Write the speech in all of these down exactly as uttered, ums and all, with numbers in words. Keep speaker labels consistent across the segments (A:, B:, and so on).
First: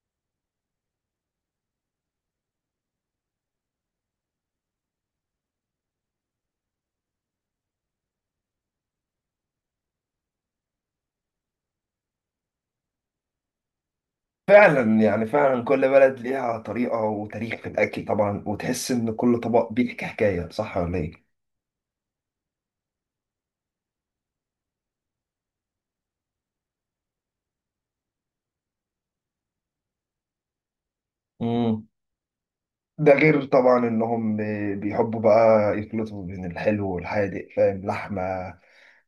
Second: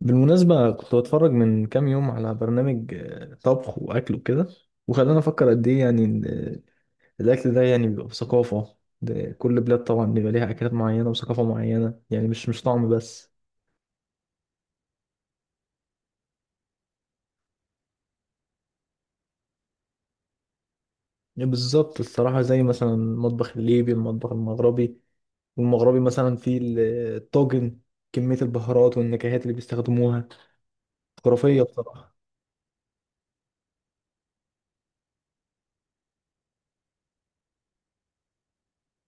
A: بالمناسبة كنت بتفرج من كام يوم على برنامج آه، طبخ وأكل وكده. وخلاني أفكر قد إيه يعني إن، آه، الأكل ده يعني بيبقى بثقافة، ده كل بلاد طبعا بيبقى ليها أكلات معينة وثقافة معينة، يعني مش مش طعم بس.
B: فعلا، يعني فعلا كل بلد ليها طريقة وتاريخ في الأكل، طبعا، وتحس إن كل طبق بيحكي حكاية، صح ولا إيه؟
A: بالظبط الصراحة، زي مثلا المطبخ الليبي، المطبخ المغربي. والمغربي مثلا فيه ال- آه، الطاجن. كمية البهارات والنكهات اللي بيستخدموها خرافية
B: مم.
A: بصراحة.
B: ده غير طبعا إنهم بيحبوا بقى يخلطوا بين الحلو والحادق، فاهم؟ لحمة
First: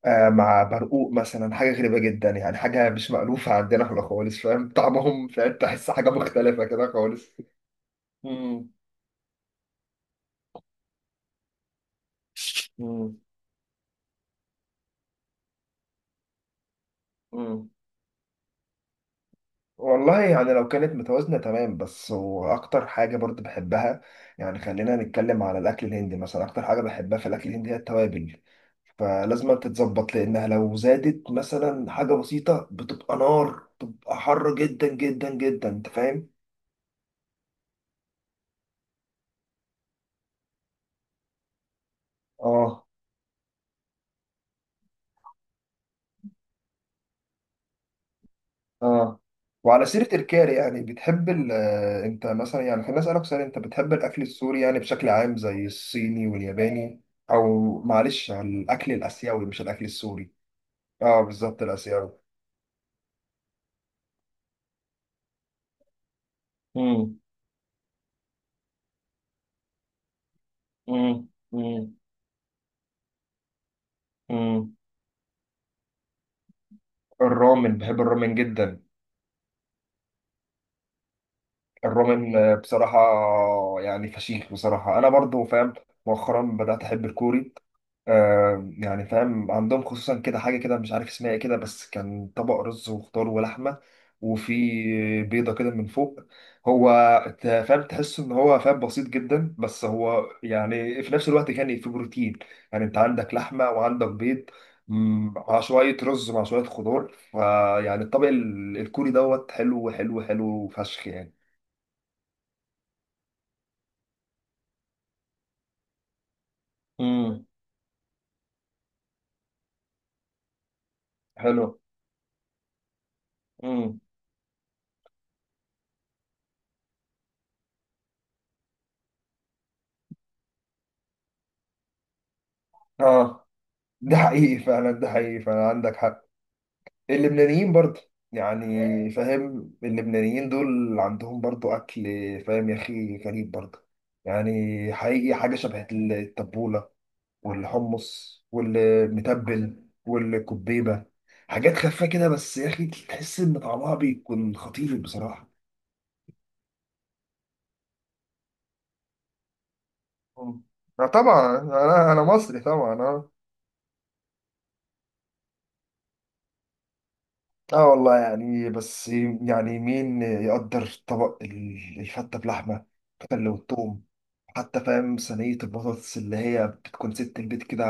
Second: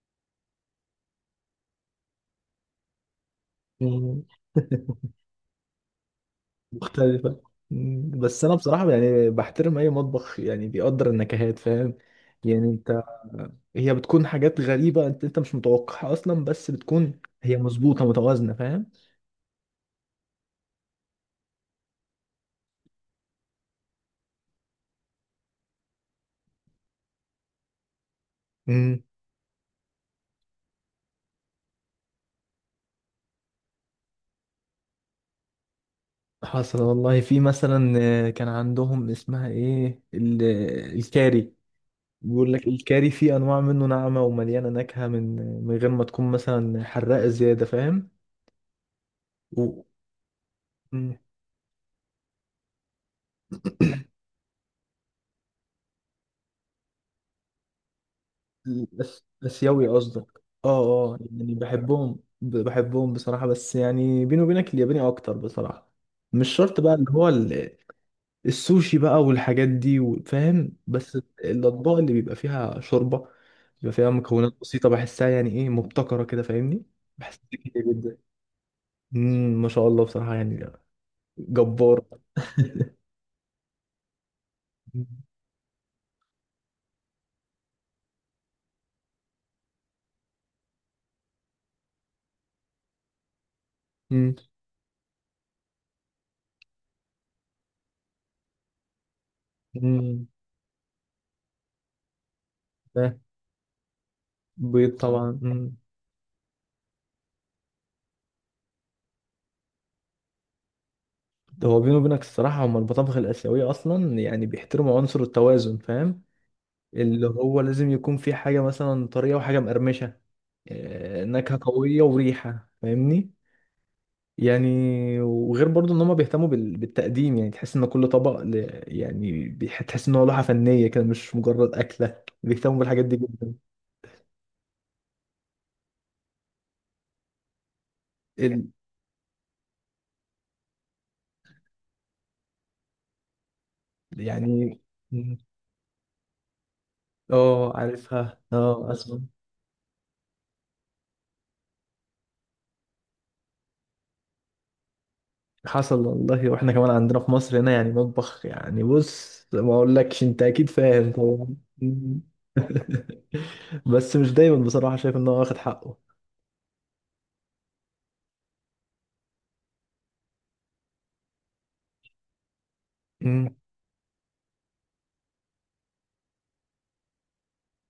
B: آه مع برقوق مثلا، حاجة غريبة جدا، يعني حاجة مش مألوفة عندنا احنا خالص، فاهم طعمهم؟ فاهم؟ تحس حاجة مختلفة كده خالص.
A: مختلفة. مم، بس أنا
B: مم.
A: بصراحة يعني بحترم أي مطبخ يعني بيقدر النكهات، فاهم. يعني أنت.
B: مم.
A: هي بتكون حاجات غريبة، أنت أنت مش متوقعها أصلا، بس بتكون هي
B: مم.
A: مظبوطة متوازنة، فاهم.
B: والله يعني لو كانت متوازنة تمام بس، وأكتر حاجة برضو بحبها، يعني خلينا نتكلم على الأكل الهندي مثلا. أكتر حاجة بحبها في الأكل الهندي هي التوابل،
A: امم
B: فلازم تتظبط، لأنها لو زادت مثلا حاجة بسيطة بتبقى نار، بتبقى حر جدا جدا جدا، أنت فاهم؟
A: حصل والله، في مثلا آه، كان عندهم اسمها إيه ال- الكاري. بيقول لك
B: آه.
A: الكاري فيه أنواع منه ناعمة ومليانة نكهة من من غير ما تكون مثلا حراقة زيادة، فاهم.
B: آه.
A: و...
B: وعلى سيرة الكاري، يعني
A: مم.
B: بتحب ال آه، أنت مثلا، يعني خليني أسألك سؤال، أنت بتحب الأكل السوري يعني بشكل عام، زي الصيني والياباني؟ أو معلش، على الأكل
A: الأس-
B: الآسيوي مش الأكل
A: الآسيوي
B: السوري.
A: قصدك، اه. اه،
B: اه
A: يعني
B: بالظبط، الاسيوي.
A: بحبهم ب- بحبهم بصراحة، بس يعني بيني وبينك الياباني أكتر بصراحة. مش شرط بقى اللي
B: مم.
A: هو ال- السوشي بقى والحاجات دي و- فاهم، بس.
B: مم. مم.
A: الأطباق اللي بيبقى فيها شوربة بيبقى فيها مكونات
B: مم.
A: بسيطة، بحسها يعني إيه مبتكرة كده، فاهمني. بحسها كتير
B: الرامن، بحب
A: جدا.
B: الرامن جدا.
A: مم، ما شاء الله بصراحة يعني. جبار.
B: الرومن بصراحة، يعني فشيخ بصراحة،
A: مم،
B: أنا برضو فاهم. مؤخرا بدأت أحب الكوري، آه يعني فاهم، عندهم خصوصا كده حاجة كده، مش عارف اسمها ايه كده، بس كان طبق رز وخضار ولحمة،
A: مم،
B: وفي بيضة كده من فوق. هو ت- فاهم، تحس إن هو فاهم بسيط جدا، بس
A: مم.
B: هو يعني في نفس الوقت كان في بروتين، يعني أنت
A: ده
B: عندك لحمة وعندك بيض.
A: بيض
B: مم،
A: طبعا.
B: مع شوية رز مع شوية خضار، فيعني الطبق ال- الكوري دوت حلو حلو حلو فشخ يعني.
A: هو بيني وبينك الصراحة، هما المطابخ الآسيوية أصلا يعني بيحترموا عنصر التوازن، فاهم. اللي
B: امم.
A: هو لازم يكون في حاجة مثلا طرية وحاجة مقرمشة. آه، نكهة
B: حلو.
A: قوية وريحة، فاهمني.
B: امم.
A: يعني وغير برضو إن هما بيهتموا بال- بالتقديم، يعني تحس إن كل طبق ل- يعني بيح- تحس إن هو لوحة فنية كده، مش مجرد أكلة، بيهتموا بالحاجات دي
B: اه
A: جدا.
B: ده حقيقي فعلا، ده حقيقي فعلا، عندك حق. اللبنانيين برضه،
A: ال-
B: يعني فاهم، اللبنانيين دول عندهم برضه اكل، فاهم يا اخي، غريب برضه،
A: يعني
B: يعني حقيقي، حاجه شبه التبوله
A: اه، عارفها،
B: والحمص
A: اه أسمع.
B: والمتبل والكبيبه، حاجات خفيفه كده، بس يا اخي تحس ان طعمها بيكون خطير بصراحه.
A: حصل والله، واحنا كمان عندنا في مصر هنا يعني مطبخ، يعني بص ما اقولكش انت
B: مم.
A: اكيد
B: آه
A: فاهم طبعا.
B: طبعا، انا انا مصري طبعا، اه.
A: بس مش دايما بصراحة شايف ان هو واخد حقه.
B: اه والله يعني بس، يعني مين يقدر طبق ال- الفتة بلحمة اللي
A: مم.
B: والثوم، حتى فاهم صينية البطاطس اللي هي بتكون ست البيت كده،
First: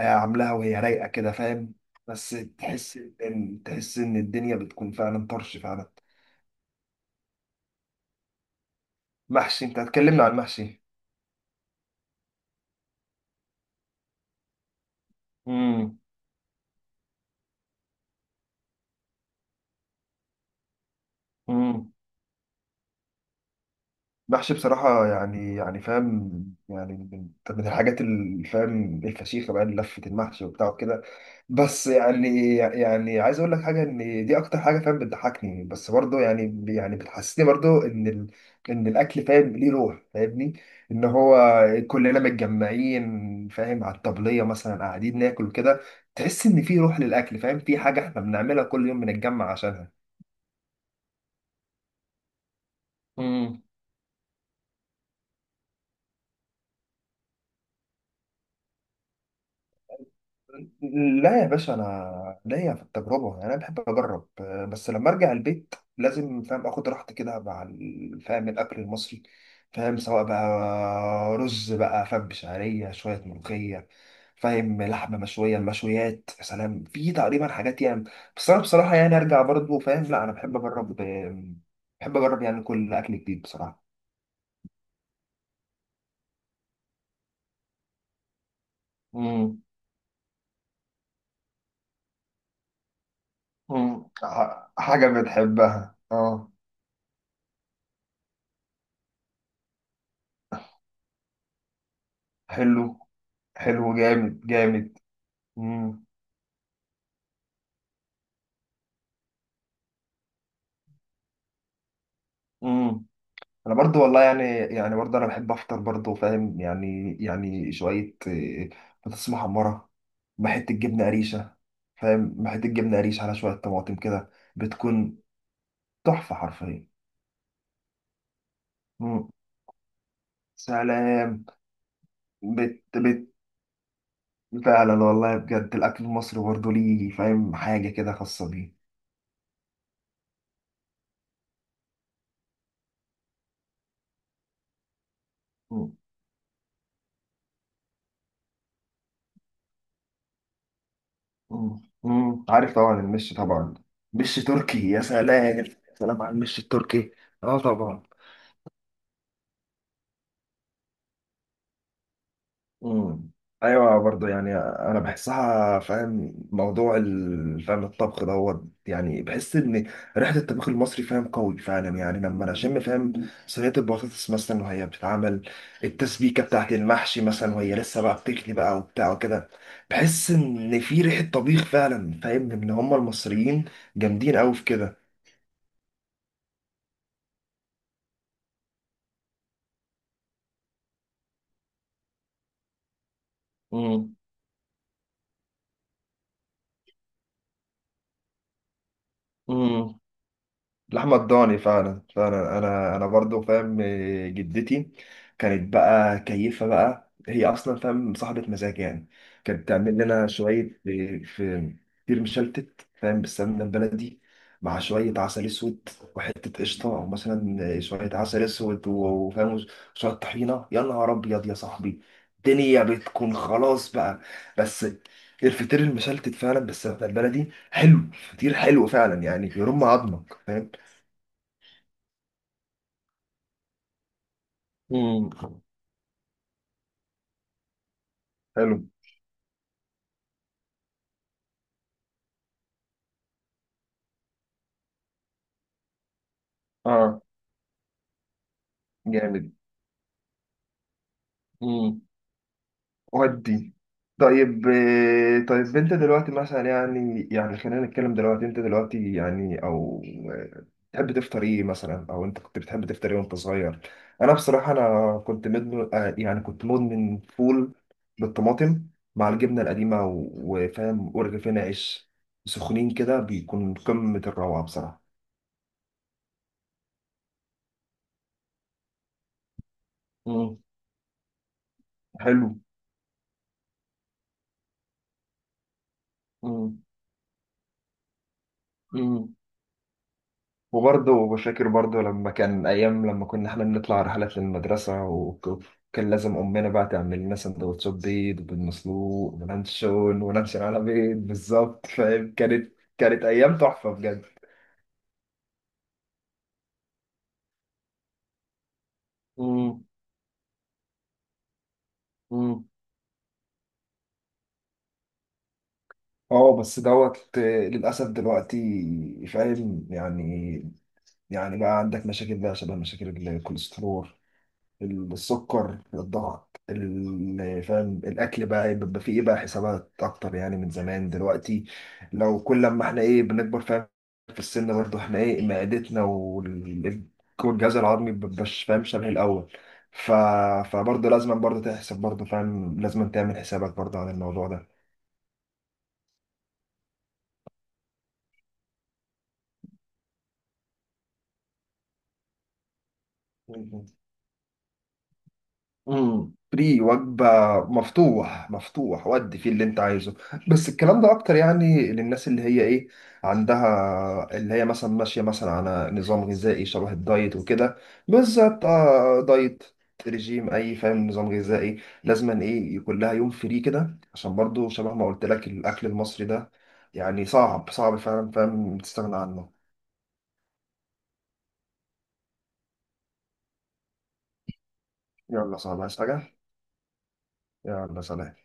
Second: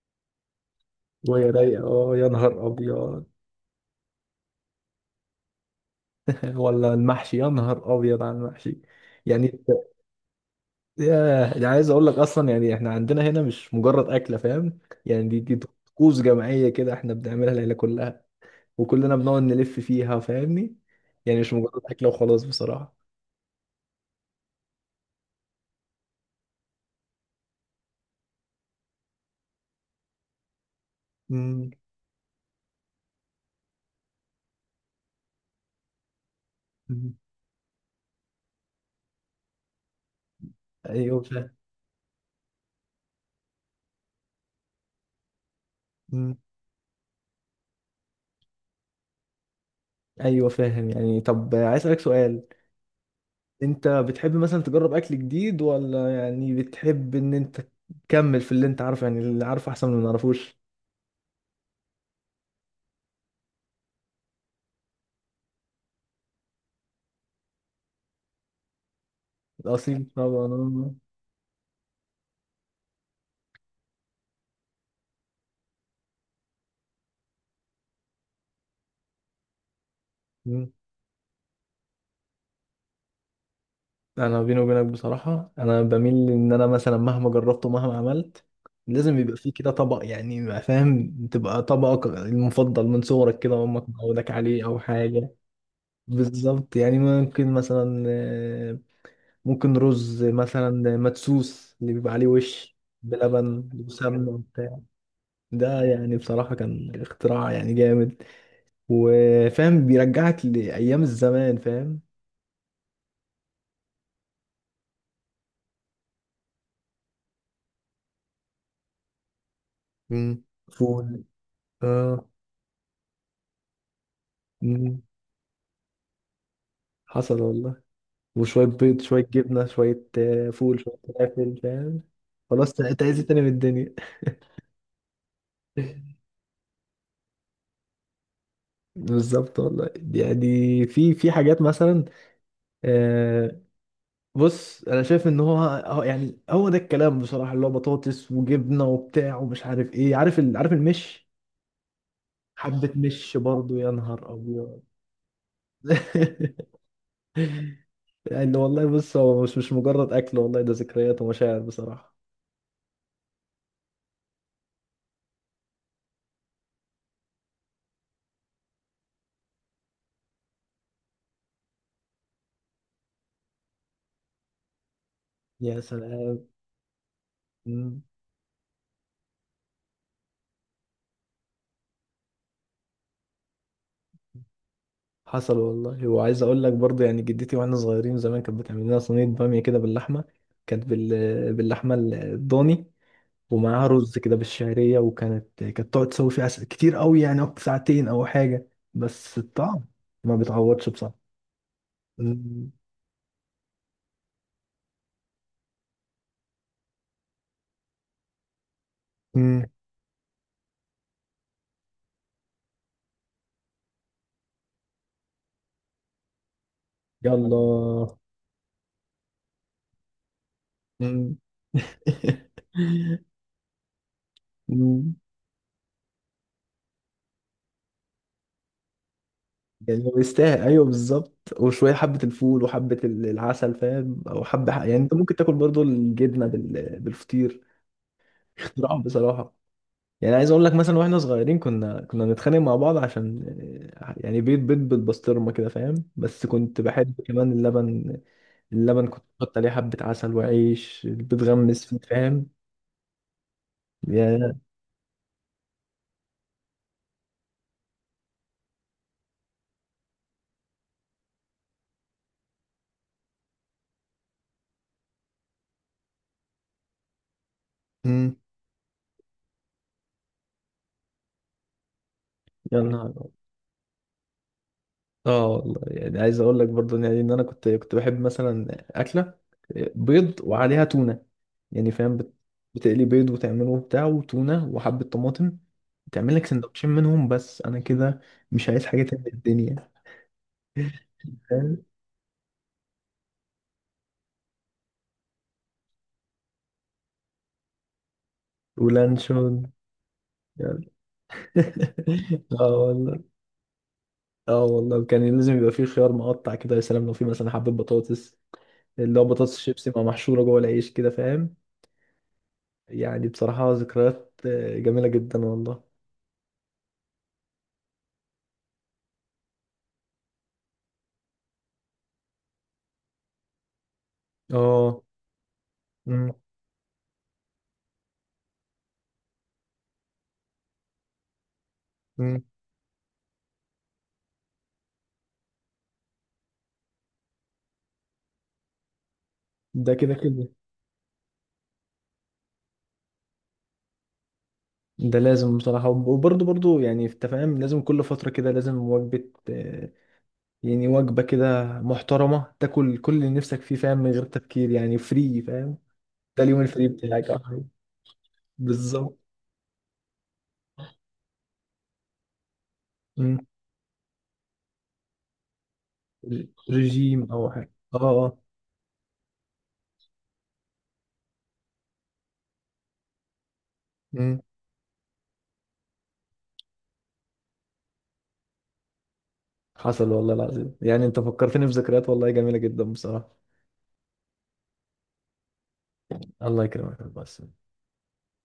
B: آه، عاملاها وهي رايقة كده،
A: وهي
B: فاهم.
A: رايقة، اه يا
B: بس
A: نهار
B: تحس
A: ابيض.
B: ان، تحس ان الدنيا بتكون فعلا طرش فعلا.
A: ولا المحشي، يا نهار ابيض على المحشي. يعني
B: محشي! انت
A: إنت-
B: هتكلمنا عن محشي!
A: ياه، يعني عايز اقول لك اصلا، يعني احنا عندنا هنا مش مجرد اكلة، فاهم. يعني دي دي طقوس جماعية كده، احنا بنعملها العيلة كلها. وكلنا بنقعد نلف فيها، فاهمني. يعني مش مجرد
B: امم.
A: اكلة وخلاص بصراحة.
B: محشي بصراحة، يعني يعني فاهم، يعني من من الحاجات اللي فاهم الفشيخة بقى، لفة المحشي وبتاع كده.
A: مم.
B: بس يعني يعني عايز أقول لك حاجة، إن دي أكتر حاجة فاهم بتضحكني، بس برضه يعني يعني بتحسسني برضه إن ال... إن الأكل فاهم ليه روح، فاهمني. إن
A: ايوه،
B: هو
A: فاهم.
B: كلنا متجمعين، فاهم، على الطبلية مثلا قاعدين ناكل كده.
A: مم.
B: تحس إن في روح للأكل، فاهم، في حاجة إحنا بنعملها كل يوم بنتجمع عشانها.
A: ايوه، فاهم. يعني طب عايز اسالك سؤال، انت بتحب مثلا تجرب اكل جديد، ولا يعني بتحب ان انت تكمل في اللي انت عارفه؟ يعني اللي عارفه احسن من اللي ما نعرفوش.
B: لا يا باشا، انا ليا في التجربه، يعني انا بحب اجرب، آه، بس لما ارجع البيت لازم فاهم اخد راحتي كده مع ال- فاهم الاكل المصري. فاهم،
A: الاصيل
B: سواء
A: طبعا، آه.
B: بقى رز بقى فاهم بشعريه، شويه ملوخيه، فاهم لحمه مشويه، المشويات يا سلام، في تقريبا حاجات يعني. بس انا بصراحه يعني ارجع برضه، فاهم، لا انا بحب
A: مم.
B: اجرب، آه، بحب اجرب يعني كل اكل جديد بصراحه.
A: انا بيني وبينك بصراحه، انا بميل ان انا مثلا مهما جربت ومهما عملت، لازم يبقى فيه
B: امم.
A: كده طبق، يعني ما فاهم، تبقى طبقك المفضل من صغرك كده، امك
B: امم.
A: معودك عليه
B: ح-
A: او
B: حاجه
A: حاجه.
B: بتحبها، اه.
A: بالظبط، يعني ممكن مثلا ممكن رز مثلا، مدسوس اللي بيبقى عليه وش،
B: حلو.
A: بلبن
B: حلو،
A: وسمنة
B: جامد
A: وبتاع.
B: جامد.
A: ده
B: امم.
A: يعني بصراحة كان اختراع يعني جامد. وفاهم بيرجعك لأيام الزمان، فاهم.
B: امم. انا برضو والله يعني، يعني برضو انا بحب افطر برضو فاهم، يعني يعني شويه إيه، بطاطس محمره،
A: مم.
B: مع حته جبنه
A: فول.
B: قريشه،
A: اه.
B: فاهم، مع حته جبنه قريش على شويه طماطم كده،
A: مم.
B: بتكون تحفه حرفيا.
A: حصل والله، وشوية بيض شوية
B: امم.
A: جبنة شوية آه، فول شوية
B: سلام.
A: فلافل، فاهم. خلاص
B: بت
A: تعيش
B: بت
A: تاني من الدنيا.
B: فعلا والله بجد، الاكل المصري برضو ليه فاهم حاجه كده خاصه بيه.
A: بالظبط والله، يعني في في حاجات مثلا آه، بص، انا شايف ان هو
B: مم.
A: هو يعني هو ده الكلام بصراحه، اللي هو بطاطس وجبنه وبتاع ومش عارف ايه، عارف ال... عارف المش.
B: مم. مم. عارف
A: حبه
B: طبعا، المش
A: مش
B: طبعا.
A: برضو يا نهار
B: مش
A: ابيض.
B: تركي! يا سلام! سلام على المش التركي. اه طبعا.
A: يعني والله بص، هو مش مش مجرد اكل، والله ده ذكريات ومشاعر بصراحه.
B: امم. ايوه برضه يعني، انا بحسها فاهم، موضوع ال- فاهم الطبخ دوت، يعني بحس ان ريحه الطبخ المصري فاهم قوي فعلا. يعني لما انا اشم فاهم صينيه البطاطس مثلا وهي بتتعمل،
A: يا
B: التسبيكه
A: سلام.
B: بتاعت المحشي مثلا وهي لسه
A: مم.
B: بقى بتغلي بقى وبتاع وكده، بحس ان في ريحه طبيخ فعلا، فاهم ان هم المصريين جامدين قوي في كده.
A: حصل والله، وعايز اقول لك برضو، يعني جدتي واحنا صغيرين زمان كانت بتعمل لنا صينيه باميه كده باللحمه. كانت بال... باللحمه الضاني، ومعاها رز كده بالشعرية، وكانت كانت تقعد تسوي فيه عسل كتير قوي، يعني أو ساعتين أو حاجة. بس الطعم
B: امم.
A: ما بيتعوضش
B: لحمة
A: بصراحة.
B: الضاني فعلا فعلا،
A: مم.
B: انا انا برضو فاهم، آه، جدتي كانت بقى كيفة بقى، هي اصلا فاهم صاحبة مزاج يعني.
A: مم.
B: كانت تعمل لنا شوية آه، في كتير مشلتت فاهم بالسمنة البلدي، مع شوية عسل اسود وحتة قشطة، او
A: يلا.
B: مثلا آه، شوية عسل اسود و- وفاهم شوية طحينة، يا نهار
A: مم.
B: ابيض يا صاحبي! الدنيا بتكون خلاص بقى. بس
A: مم.
B: الفطير المشلتت فعلا بالسمنة البلدي حلو، فطير حلو فعلا، يعني يرم
A: يعني هو
B: عظمك،
A: يستاهل،
B: فاهم.
A: أيوه بالظبط، وشوية حبة الفول وحبة ال- العسل فاهم، أو حبة ح- يعني أنت
B: امم.
A: ممكن تاكل برضو الجبنة بال- بالفطير.
B: حلو.
A: اختراع بصراحة. يعني عايز اقول لك مثلا، واحنا صغيرين كنا كنا نتخانق مع بعض عشان آه، يعني بيض بيض بالبسطرمه كده فاهم، بس كنت
B: اه
A: بحب كمان اللبن. اللبن كنت
B: جامد.
A: بحط عليه حبه عسل وعيش بتغمس فيه،
B: امم.
A: فاهم.
B: ودي.
A: يا
B: طيب، آه، طيب انت دلوقتي مثلا يعني، يعني خلينا نتكلم دلوقتي، انت دلوقتي يعني، او آه، تحب تفطر ايه مثلا، او انت كنت بتحب تفطر ايه وانت صغير؟ انا بصراحة، انا كنت مدمن، آه، يعني كنت مدمن فول
A: امم
B: بالطماطم، مع الجبنة القديمة و- وفاهم ورغيفين عيش
A: يا
B: سخنين
A: نهار
B: كده،
A: أبيض.
B: بيكون قمة الروعة بصراحة.
A: اه والله، يعني عايز اقول لك برضو، يعني ان انا كنت كنت بحب مثلا اكله بيض
B: امم.
A: وعليها تونه، يعني فاهم بت-
B: حلو.
A: بتقلي بيض وتعمله بتاع وتونه وحبه طماطم، تعمل لك سندوتشين منهم، بس انا كده مش عايز حاجه تانية في
B: امم.
A: الدنيا.
B: وبرضه بشاكر برضه، لما كان أيام لما كنا إحنا بنطلع رحلات للمدرسة، وكان لازم أمنا بقى تعمل لنا سندوتشات بيض بالمسلوق
A: ولانشون
B: ولانشون، ولانشون على
A: يعني.
B: بيض بالظبط فاهم، كانت
A: اه
B: كانت
A: والله.
B: أيام تحفة بجد.
A: اه والله، كان لازم يبقى فيه خيار مقطع كده، يا سلام لو فيه مثلا حبة بطاطس، اللي هو بطاطس
B: امم.
A: شيبسي مع محشورة جوه العيش كده، فاهم.
B: امم.
A: يعني بصراحة ذكريات آه، جميلة جدا والله.
B: اه بس دوت، آه، للأسف دلوقتي فاهم يعني، يعني بقى عندك مشاكل بقى، شبه مشاكل الكوليسترول،
A: اه.
B: السكر،
A: أمم،
B: الضغط، ال- فاهم الاكل بقى إيه، بيبقى فيه ايه بقى، حسابات اكتر يعني من زمان دلوقتي. لو
A: أمم.
B: كل لما احنا ايه بنكبر فاهم، في السن برضه، احنا ايه معدتنا وال- والجهاز الهضمي مبيبقاش فاهم شبه الاول.
A: ده
B: ف...
A: كده كده.
B: فبرضه لازم برضه تحسب برضه، فاهم لازم تعمل حسابك برضه على الموضوع
A: ده لازم بصراحة، وب- وبرضه برضه يعني انت فاهم لازم كل فترة كده لازم وجبة آه، يعني وجبة كده محترمة تاكل كل اللي نفسك فيه،
B: ده.
A: فاهم، من غير تفكير، يعني فري فاهم.
B: امم،
A: ده اليوم
B: فري
A: الفري
B: وجبة،
A: بتاعك آه،
B: مفتوح مفتوح،
A: بالظبط.
B: ودي فيه اللي انت عايزه. بس الكلام ده اكتر يعني للناس اللي هي ايه عندها، اللي هي مثلا ماشية مثلا على نظام غذائي شبه
A: ريجيم
B: الدايت
A: او حاجه،
B: وكده،
A: اه، اه.
B: بالذات آه، دايت، رجيم، اي فاهم نظام غذائي، لازما ايه يكون لها يوم فري كده، عشان
A: مم.
B: برضو شبه ما قلت لك، الاكل المصري ده يعني صعب، صعب فعلا فاهم تستغنى عنه.
A: حصل والله العظيم، يعني انت فكرتني بذكريات والله جميله جدا بصراحه.
B: يلا صعب، عايز حاجة.
A: الله يكرمك، بس.
B: يلا سلام.